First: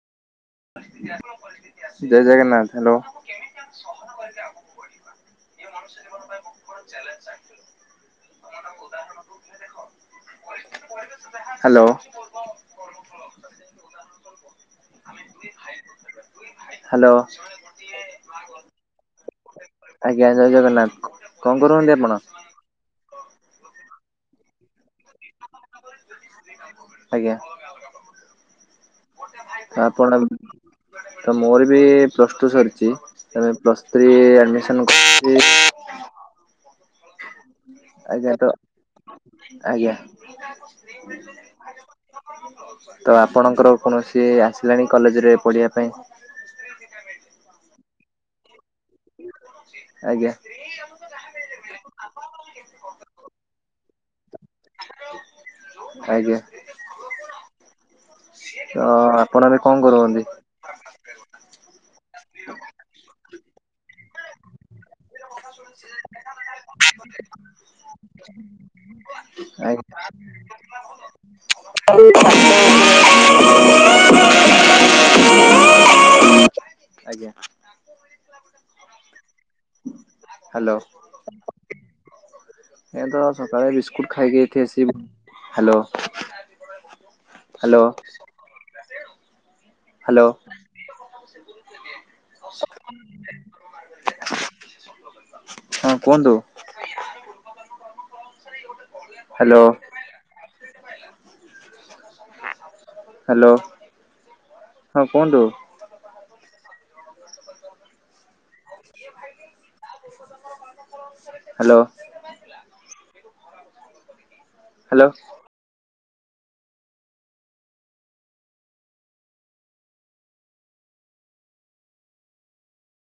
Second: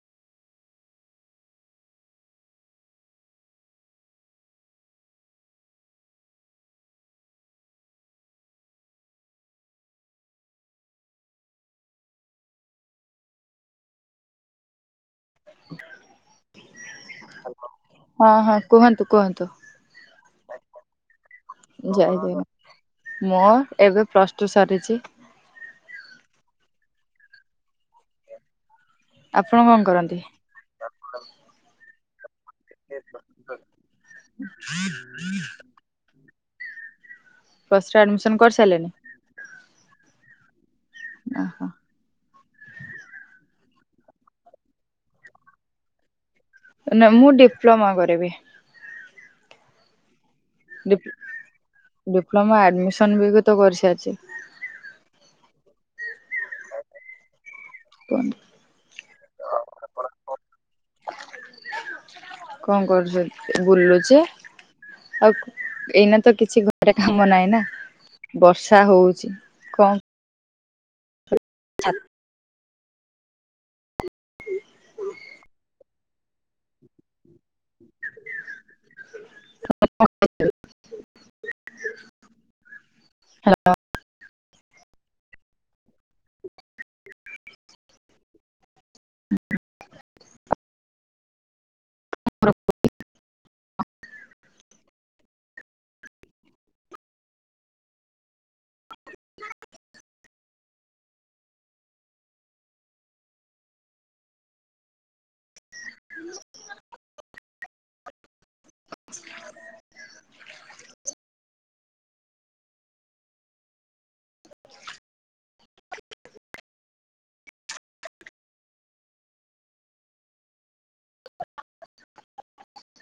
ଜୟ Jagannath hello. [unintelligible] Hello. Hello. ହଁ ହଁ କୁହନ୍ତୁ କୁହନ୍ତୁ। ଆଜ୍ଞା ଜୟ ଜଗନ୍ନାଥ କଣ କରୁଚନ୍ତି ଆପଣ? ମୁଁ ଏବେ ପ୍ଲସ ଟୁ ସରିଛି। ଆଜ୍ଞା। ଆପଣ କଣ କରନ୍ତି? ଆପଣ ତ ମୋର ବି ପ୍ଲସ ଟୁ ସରି ଚି ତାପରେ ପ୍ଲସ୍ ଥ୍ରୀ ଆଡମିଶନ୍ କରିଚି। ଫ୍ଷ୍ଟରେ ଆଜ୍ଞା ଆଡ଼ମିସନ୍ ତ କରିସାରିଲେଣି? ଆଜ୍ଞା। ଆଉ ଓହୋ ଆପଣଙ୍କର? କୌଣସି ଆସିଲାଣି କଲେଜରେ ପଢ଼ିବା ପାଇଁ। ନା ମୁଁ ଡିପ୍ଲୋମା କରିବି। ଆଜ୍ଞା। ଡିପ୍ଲୋମା ଆଡମିସନ ବି ବି ତ କରିସାରିଛି। ଆଜ୍ଞା। କୁହନ୍ତୁ ତ ଆପଣଏବେ କଣ କରୁଛନ୍ତି। କଣ କରୁଛି ବୁଲୁଚି। ଆଉ ଏଇନା ତ କିଛି ଘରେ କାମ ନାହିଁ ନା ବର୍ଷା ହଉଛି। କଣ ଆଜ୍ଞା। [inaudible] [inaudible] ଆଜ୍ଞା। [inaudible] ହାଲୋ। ଏ ତ ସକାଳେ ବିସ୍କୁଟ ଖାଇକି ଏଠି ଆସିକି ହାଲୋ। ହାଲୋ। ହାଲୋ। [inaudible] ହଁ କୁହନ୍ତୁ। ହାଲୋ। ହାଲୋ ହଁ କୁହନ୍ତୁ। ହାଲୋ। ହାଲୋ।